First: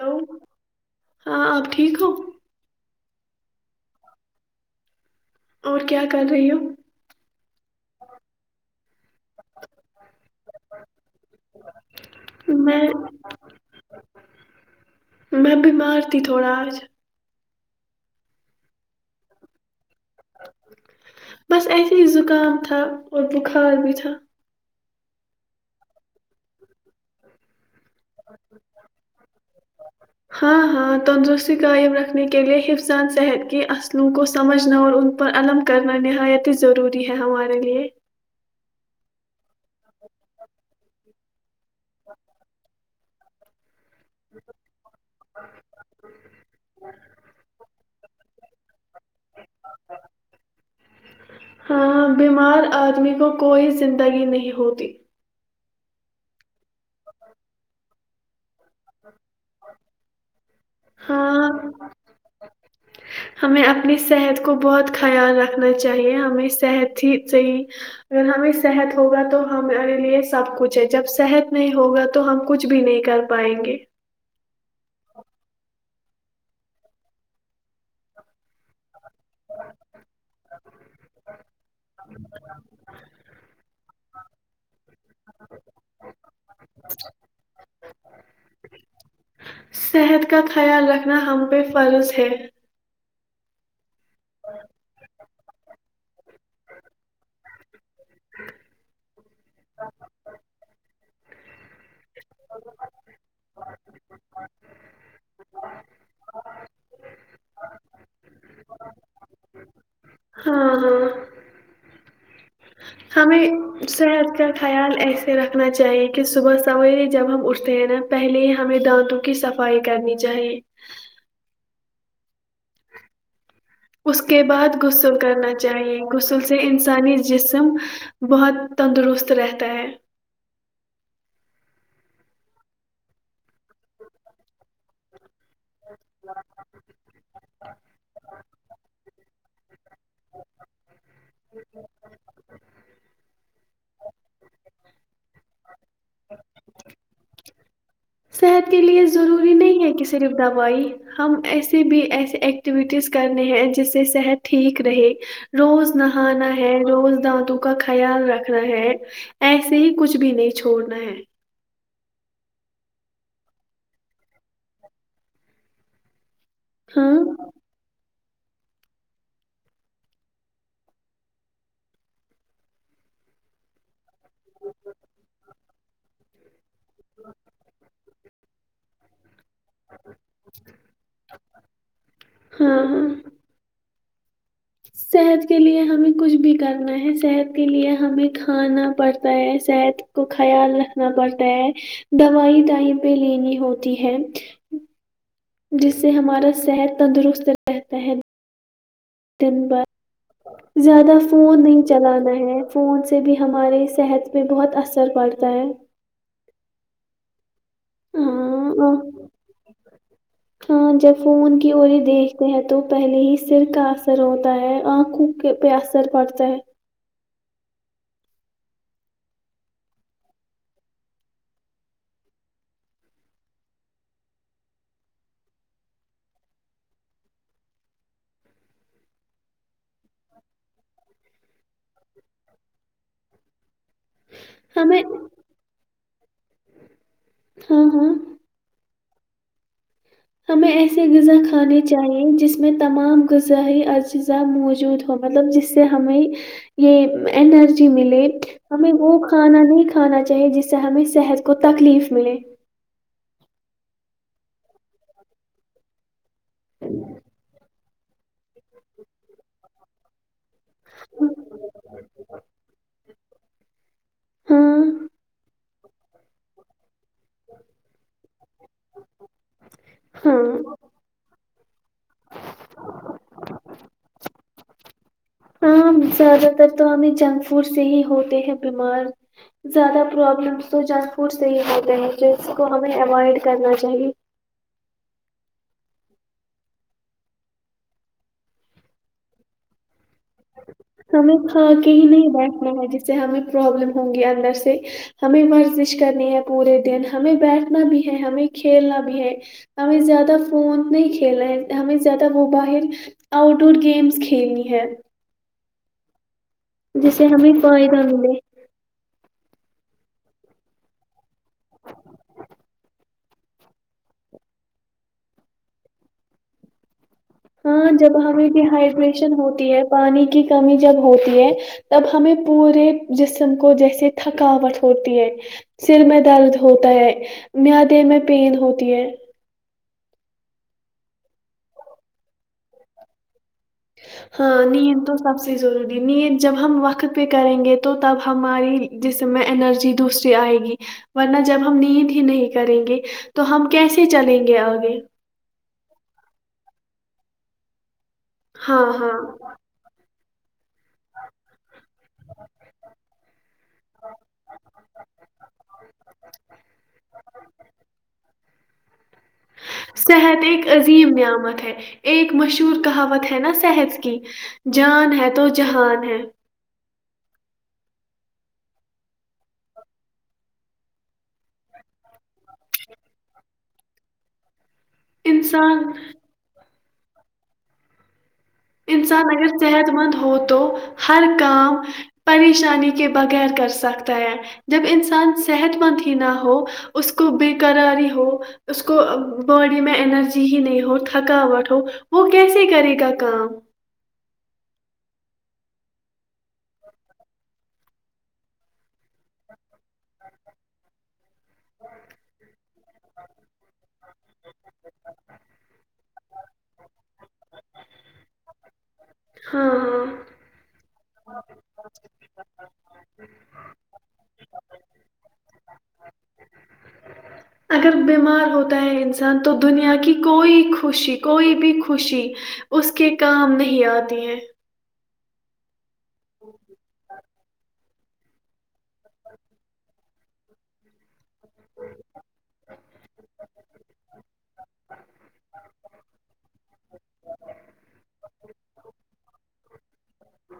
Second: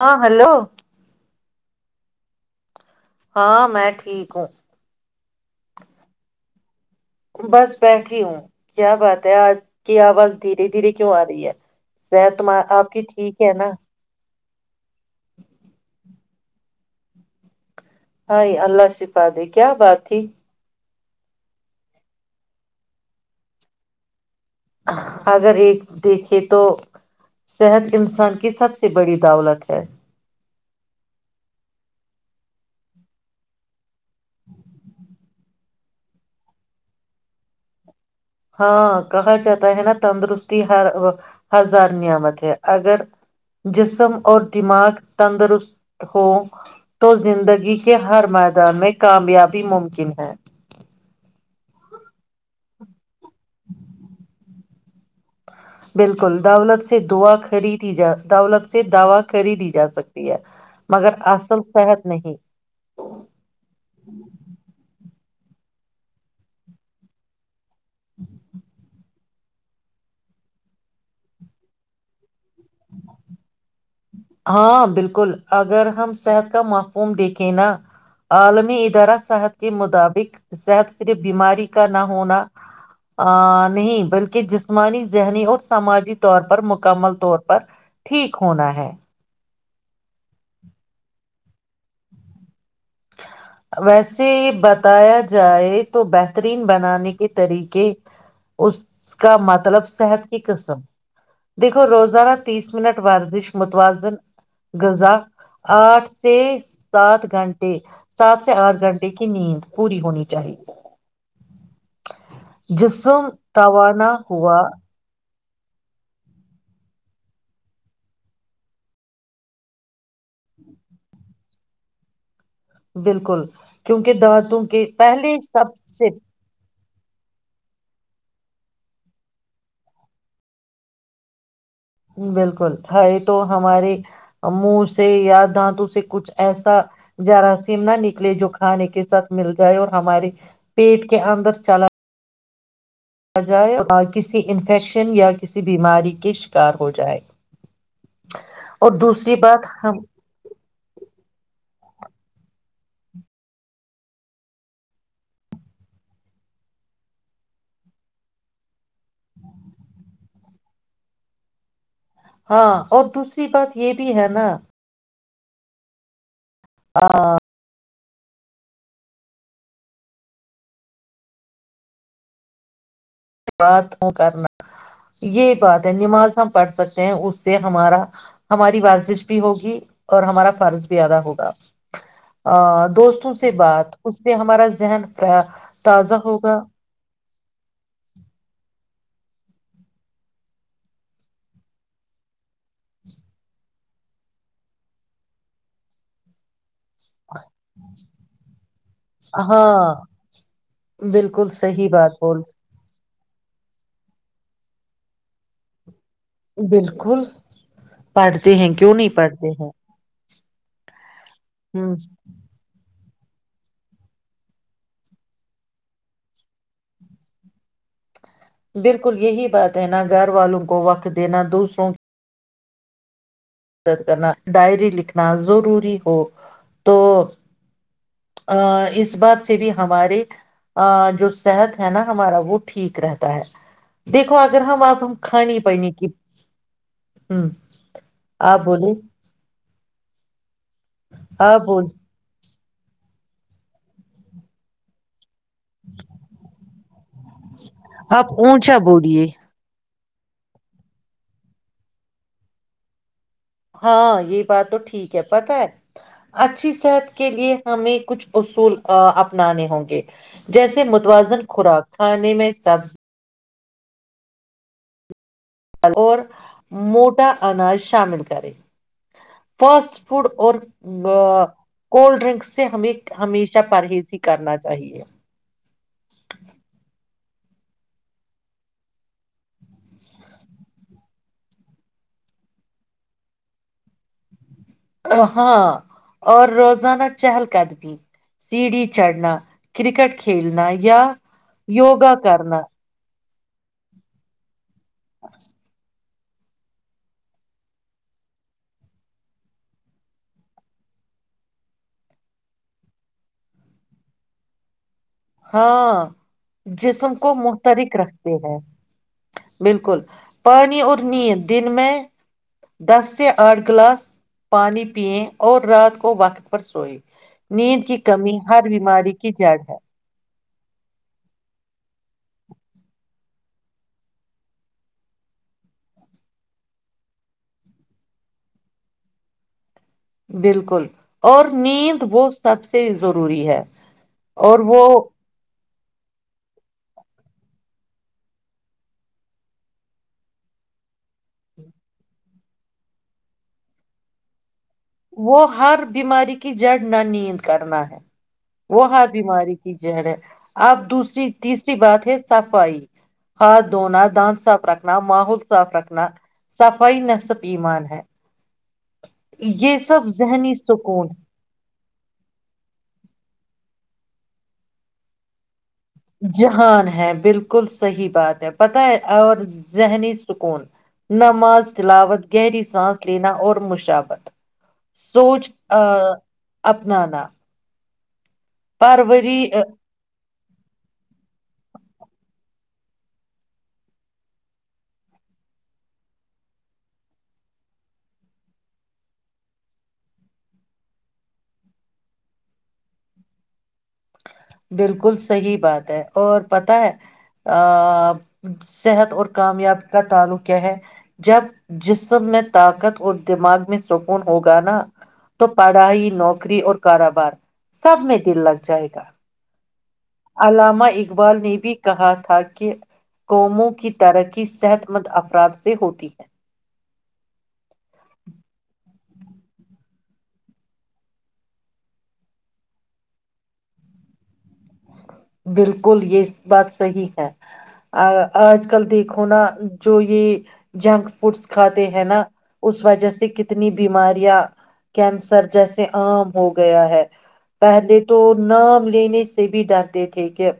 ہاں ہلو ہاں آپ ٹھیک ہو ہاں میں ٹھیک ہوں اور کیا کر رہی ہو بس بیٹھی ہوں کیا بات ہے آج کی آواز دھیرے دھیرے کیوں آ رہی ہے صت تم میں آپ کی ٹھیک ہے نا میں بیمار تھی تھوڑا آج ہائی اللہ شفاادے کیا بات تھی بس ایسے ہی زکام تھا اور بخار بھی تھا اگر ایک دیکھے تو صحت انسان کی سب سے بڑی دولت ہے ہاں ہاں تندرستی قائم رکھنے کے لیے حفظان صحت کی لو کو سمجھنا اور ان پر علم کرنا نہایت ہی ضروری ہے ہمارے لیے ہاں کہا جاتا ہے نا تندرستی ہر ہزار نعمت ہے اگر جسم اور دماغ تندرست ہو تو زندگی ہر میدان میں کامیابی ممکن ہے ہاں بیمار آدمی کو کوئی زندگی نہیں ہوتی بلکل دولت سے دعا خریدی جا دولت سے سے دوا خریدی جا سکتی ہے مگر ہاں اصل صحت نہیں ہمیں اپنی صحت کو بہت خیال رکھنا چاہیے ہمیں صحت ہی صحیح اگر ہمیں صحت ہوگا تو تو ہمارے لیے سب کچھ ہے جب صحت نہیں ہوگا تو ہم کچھ بھی نہیں کر پائیں گے ہاں بلکل اگر ہم صحت کا معفوم دیکھیں نا عالمی ادارہ صحت کے مطابق صحت صرف بیماری کا نہ ہونا نہیں بلکہ جسمانی ذہنی اور سماجی طور پر مکمل طور پر ٹھیک ہونا ہے [inaudible] صحت کا خیال رکھنا ہم بے فالس ہے ویسے بتایا جائے تو بہترین بنانے کے طریقے اس کا مطلب صحت کی قسم دیکھو روز گزا تیس منٹ ورزش متوازن غذہ آٹھ سے سات گھنٹے سات سے آٹھ گھنٹے کی نیند [unintelligible] پوری ہونی چاہیے ہاں [unintelligible] ہاں جسم ہمیں توانا صحت کا ہوا [unintelligible] خیال ایسے رکھنا چاہیے کہ صبح سوے جب ہم اٹھ [unintelligible] تے ہیں نا پہلے ہی ہمیں دانتوں کی صفائی کرنی چاہیے بالکل [unintelligible] اس کے دانتوں بعد غسل پہلے کرنا سب چاہیے سے غسل سے انس [unintelligible] سانی جسم بہت تندرست رہتا ہے [unintelligible] بالکل ہے یہ تو ہمارے منہ سے یاد دانتوں سے کچھ ایسا جراثیم نہ نکلے جو کھانے کے ساتھ [unintelligible] مل جائے اور ہمارے پیٹ [unintelligible] کے اندر چلا جائے اور کسی انفیکشن یا کسی بیماری کے شکار ہو جائے [unintelligible] صحت کے اور لیے دوسری ضروری بات نہیں ہے ہم کہ صرف دوائی ہم ایسے کسی بھی ایسی ایکٹیویٹیز کرنی ہیں جس سے صحت ٹھیک رہے روز نہانا ہے روز دانتوں کا خیال رکھنا ہے ایسے ہی کچھ بھی نہیں چھوڑنا ہے [unintelligible] ہاں اور دوسری بات یہ بھی ہے نا ہاں [inaudible] بات ہوں کرنا یہ بات ہے نماز ہم پڑھ سکتے ہیں اس سے ہمارا ہماری ورزش [unintelligible] بھی ہوگی اور ہمارا فرض بھی زیادا ہوگا ہاں ہاں دوستوں سے بات [unintelligible] سے ہمارا ذہن صحت کے لیے ہمیں تازہ کچھ ہوگا بھی کرنا ہے صحت کے لیے ہمیں کھانا پڑتا ہے صحت کو خیال رکھنا پڑتا ہے دوائی ٹائم پہ لینی ہوتی ہے جس سے ہمارا صحت تندرست رہتا ہے [unintelligible] دن ہاں بد زیادہ بالکل فون نہیں صحیح بات چلانا بول ہے فون سے بھی ہماراری صحت پہ بہت اثر پڑتا ہے بالکل [inaudible] پڑھتے ہیں ہاں کیوں آ- نہیں پڑھتے ہیں ہاں جب [unintelligible] فون کی اور ہ دیکھتے ہیں تو [unintelligible] پہلے ہی سر کا اثر ہوتا ہے آنکھوں پہ اثر پڑتا ہے [unintelligible] بالکل یہی بات ہے نا گھر والوں کو وقت دینا دوسروں [unintelligible] مدد کرنا ڈائری لکھنا ضروری ہو تو ا اس بات سے بھی ہمارے جو صحت ہے نا ہمارا وہ ٹھیک رہتا ہے [unintelligible] دیکھو اگر ہم آپ ہمیں ہم کھے پانی کی [unintelligible] ہوں ہاں ہاں آ بولی [unintelligible] ہمیں ایسے غذا آپ کھانے بول چاہیے جس [unintelligible] اس میں تمام غذہائی اجزاء موجود ہوں مطلب جس سے ہمیں یہ ارجی ملے آپ اونچا ہمیں وہ بولیے کھانا نہیں کھانا چاہیے جس سے ہمیں صحت کو تکلیف ملے ہاں یہ بات تو ٹھیک ہے پت ہے اچھی صحت کے لیے ہمیں کچھ اصول اپنانے ہوں گے جیسے متوازن خوراک کھانے میں سبز ہاں اور موٹ اناج شامل کرے فاسٹ فوڈ اور ہاں ا کولڈ ڈرنکس سے ہمیں ہمیشہ پرہیز ہی کرنا چاہیے ف سے ہی ہوتے ہیں بیمار زیادہ پرابلمس تو ج فوڈ صیح ہوتے ہیں جس کو ہمیں اوائڈ کرنا چاہیے ہاں اور روزانہ چہل قدمی سیڑھی چڑھنا کرکٹ کھیلنا یا ہمیں کھا کے ہی یوگا نہیں کرنا بیٹھنا ہے جیسے ہمیں پروابلم ہوں گی اندر سے ہمیں مرزش کرنی ہے پورے دن ہمیں بیٹھنا بھی ہے ہمیں کھیلنا بھی ہے ہمیں زیادہ فون نہیں کھیلنا ہے ہمیں زیادہ موباہر آؤٹ ڈور گیمس کھیلنی ہے ہاں جس جسم سے کو ہمیں محترک فائدہ رکھتے ملے ہیں بالکل پانی اور نیند دن میں دس سے آٹھ گلاس پانی پیئیں اور رات کو وقت پر سوئے نیند ہاں کی جب کمی ہمیں ڈ ہر بیماری کی ہائیڈریشن جڑ ہوتی ہے پانی کی کمی جب ہوتی ہے تب ہمیں پورے جسم کو جیسے تھکاوٹ ہوتی ہے سر میں درد ہوتا ہے میادے میں پین ہوتی ہے بالکل اور نیند وہ سب سے ضروری ہے اور ہاں وہ نیند تو سب چیز ضروری نیت جب ہم وقت پہ کریں گے تو تب ہماری جس میں انرجی دوسری آئے گی ورنہ جب ہم نیت ہی نہیں کریں گے تو ہم کیسے چلیں گے آگ وہ ہر بیماری کی جڑنا نیند کرنا ہے وہ ہاں ہات ہاں بیماری کی جڑ ہے آپ دوسری تیس بات ہے صفائی ہاتھ دھونا دانت صاف رکھنا ماحول صاف رکھنا صفائی نصف ایمان ہے یہ سب صحت ذہنی ایک سکون عظیم نعمت ہے ایک مشہور کہاوت ہے نا صحت کی کی جان ہے تو جہان ہے جہان ہے بالکل صحیح بات ہے پت ہے اور ذہنی سکون نماز تلاوت گہری سانس لینا اور مشکل ابت سوچ ا انسان اپنانا انسان اگر پروری صحت مند ہو تو ہر کا پریشانی کے بغیر کر سکتا ہے جب انسان صحت مند ہی نہ ہو اس کو بےیکراری ہو اس کو باڈی میں انرجی ہی نہیں ہو تھکاوٹ ہو وہ کیسے کرے گا کام [inaudible] بالکل صحی بات ہے اور پت ہے صحت اور کامیاب کا تعلق کیا ہے جب جسم میں طاقت اور دماغ میں سکون ہوگا نا تو پڑھائی نوکری اور کاروبار سب میں دل لگ جائے گا ہاں ہاں اللاما اقبال نے بھی کہا تھا کہ قوموں کی ترقی صحت مند افراد سے ہوتی ہے اگر بیمار ہوتا ہے انسان تو دنیا کی کوئی خوشی کوئی بھی خوشی اس کے کام نہیں آتی ہے بالکل بالکل یہ بات صحیح ہے آج کل دیکھو نا جو یہ جنک فوڈس کھاتے ہیں نا اس وجہ سے کتنی بیماریاں کینسر جیسے عام ہو گیا ہے پہلے تو نام لینے سے بھی ڈرتے ٹھیک ہے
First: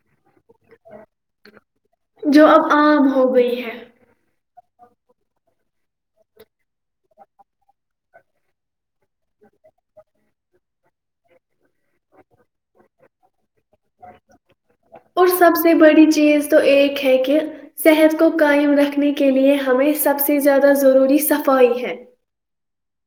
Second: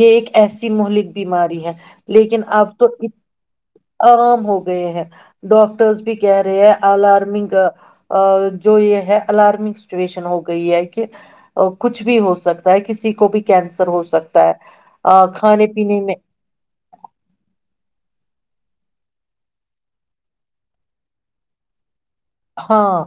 یہ ایک ایسی ملک بیماری ہے لیکن جو اب تو عام ہو گئی ہے اور ہو گئے ہیں ڈاکٹرز بھی کہہ رہے ہیں اللارمیگ ا جوئی ہے الارمنگ سچویشن ہو گئی ہے کہ کچھ بھی ہو سکتا ہے کسی کو بھی کینسر ہو سکتا اور ہے سب کھانے سے پینے بڑی میں چیز تو ایک ہے کہ صحت کو کاائم رکھنے کے لیے ہمیں سب سے زیادہ ضروری صفائی ہے ہاں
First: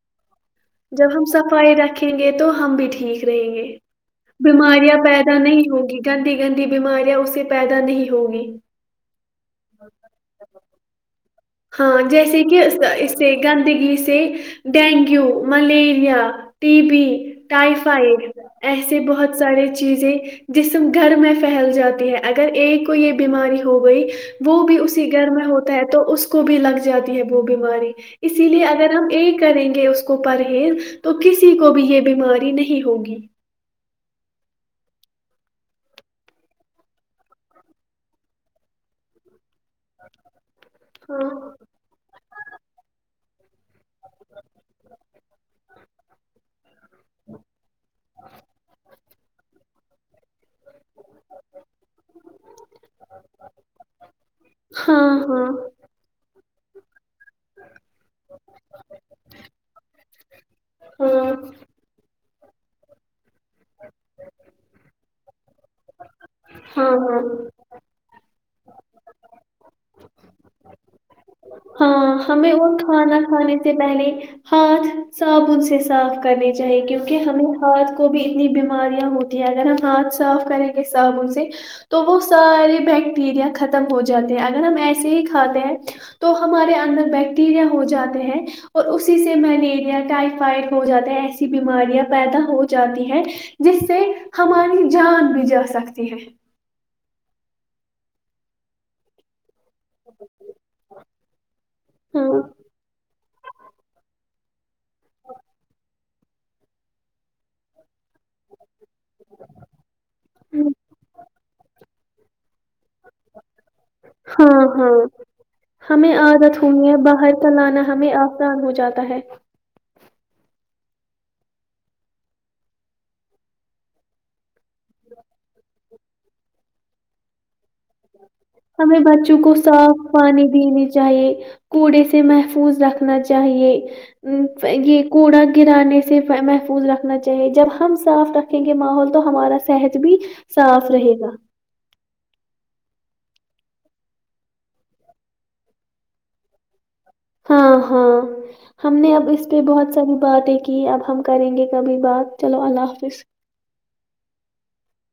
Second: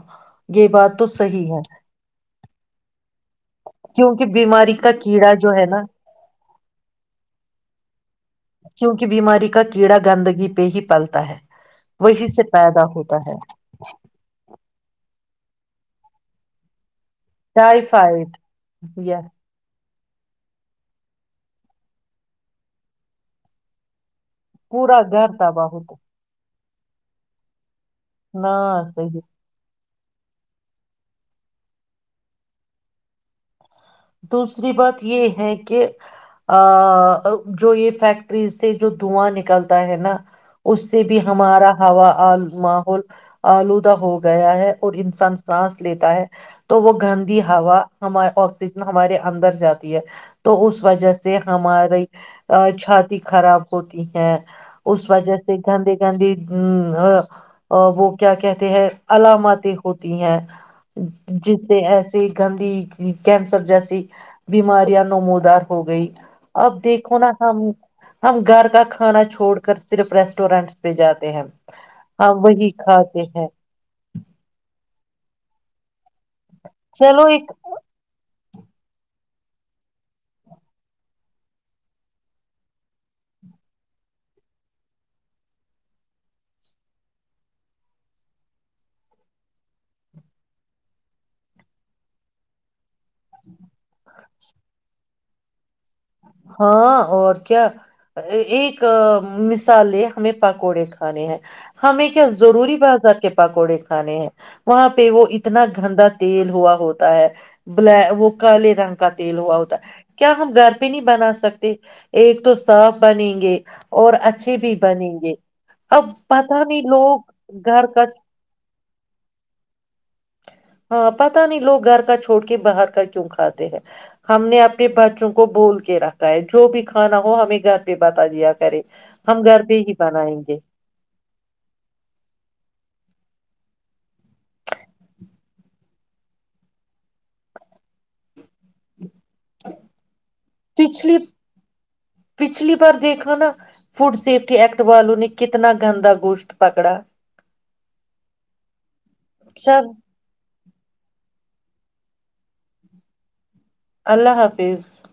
یہ بات تو جب ہم صفائی رکھیں گے تو ہم بھی ٹھیک رہیں گے کیوںکہ بیماری کا بیماریاں کیڑا پیدا جو ہے نہیں نا ہوگی گندی گندی بیماریاں اس سے پیدا نہیں ہوگی کیونکہ بیماری کا کیڑا گندگی پہ ہی پلتا ہے ہاں وہی جیسے سے کہ پیدا اس ہوتا سے ہے گندگی سے dengue malaria T B typhoid typhoid ایسے یس بہت سارے چیزیں جسم گھر میں پھیل جاتی ہے اگر ایک کو یہ بیماری ہو گئی تو وہ بھی اسی گھر میں ہوتا ہے تو اس بھی لگ جاتی ہے وہ بیماری اسی نہ لیے اگر ہم صحیح یہ کریں گے اس کو پرہیز تو کسی کو بھی یہ بیماری نہیں ہوگی دوسری بات یہ ہے کہ جو یہ فیکٹریز سے جو دھواں نکلتا ہے نا اس سے بھی ہاں ہمارا ہوا ماحول آلودہ ہو گیا ہے اور انسان سانس لیتا ہے تو وہ گندی ہوا ہم ہمارے اندر جاتی ہے تو اس وجہ سے ہماری چھات خراب ہوتی ہے اس ہاں وجہ ہاں سے گندے گندے ہوں ہاں وہ کیا کہتے ہیں علاماتیں ہوتی ہیں ہاں جس سے ایسے گاندی کی کیسر جیسی بیماریاں نموودار ہو گئی اب ہاں دیکھو نا ہاں ہم ہم گھر کا کھانا چھوڑ کر صرف ریسٹورینٹس پہ جاتے ہیں ہاں ہم ہمیں وہی اور کھانا کھاتے ہیں کھانے سے پہلے ہاتھ صابن سے صاف کرنی چاہیے کیونکہ چلو ایک ہمیں ہاتھ کو بھی نی بیماریاں ہوتی ہیں اگر ہم ہاتھ صاف کریں گے صابن سے تو وہ سارے بیکٹیریا ختم ہو جاتے ہیں اگر ہم ایسے ہی کھاتے ہیں تو ہمارے اندر بیکٹیریا ہو جاتے ہیں اور اسی سے ملیریا ٹائفائڈ ہو جاتا ہے ایسی بیماریاں پیدا ہو جاتی ہے جس سے ہماری جان بھی جا سکتی ہے ہاں اور کیا ایک م مالے ہمیں پکوڑے کھانے ہیں ہمیں ہاں کیا ضروری بازار کے پکوڑے کھانے ہیں وہاں پہ وہ اتنا گندا تیل ہوا ہوتا ہے بل وہ کالے رنگ کا تیل ہوا ہوتا کیا ہم گھر پہ نہیں نہ سکتے ایک تو صاف بنیں گے اور اچھے ہاں بھی ہاں بنیں گے اب ہمیں پت عادت نہیں ہوئی ہے لوگ باہر کا لانا گھر کا ہمیں آسان ہو جاتا ہے ہاں پتا نہیں لوگ گھر کا چھوڑ کے باہر کا کیوں کھاتے ہیں ہم نے اپنے بچوں کو بول رکھا ہے جو بھی کھانا ہو ہمیں پہ بتا دیا کرے ہمیں بچوں ہم کو گھر پہ ہی صاف بنائیں پانی گے دینی چاہیے کوڑے سے محفوظ رکھنا چاہیے چاہیے یہ کوڑا گرانے سے محفوظ رکھنا چاہیے جب ہم صاف رکھیں گے ماحول کو تو ہمارا صحت بھی صاف رہے پچھلی گا پچھلی بار دیکھو نا فوڈ سیفٹی ایکٹ والوں نے کتنا گندا گوشت پکڑا ہاں ہاں ہم نے اب اس پہ چل بہت ساری باتیں ج اب ہم کریں گے کبھی بات چلو اللہ حافظ اللہ حافظ [unintelligible]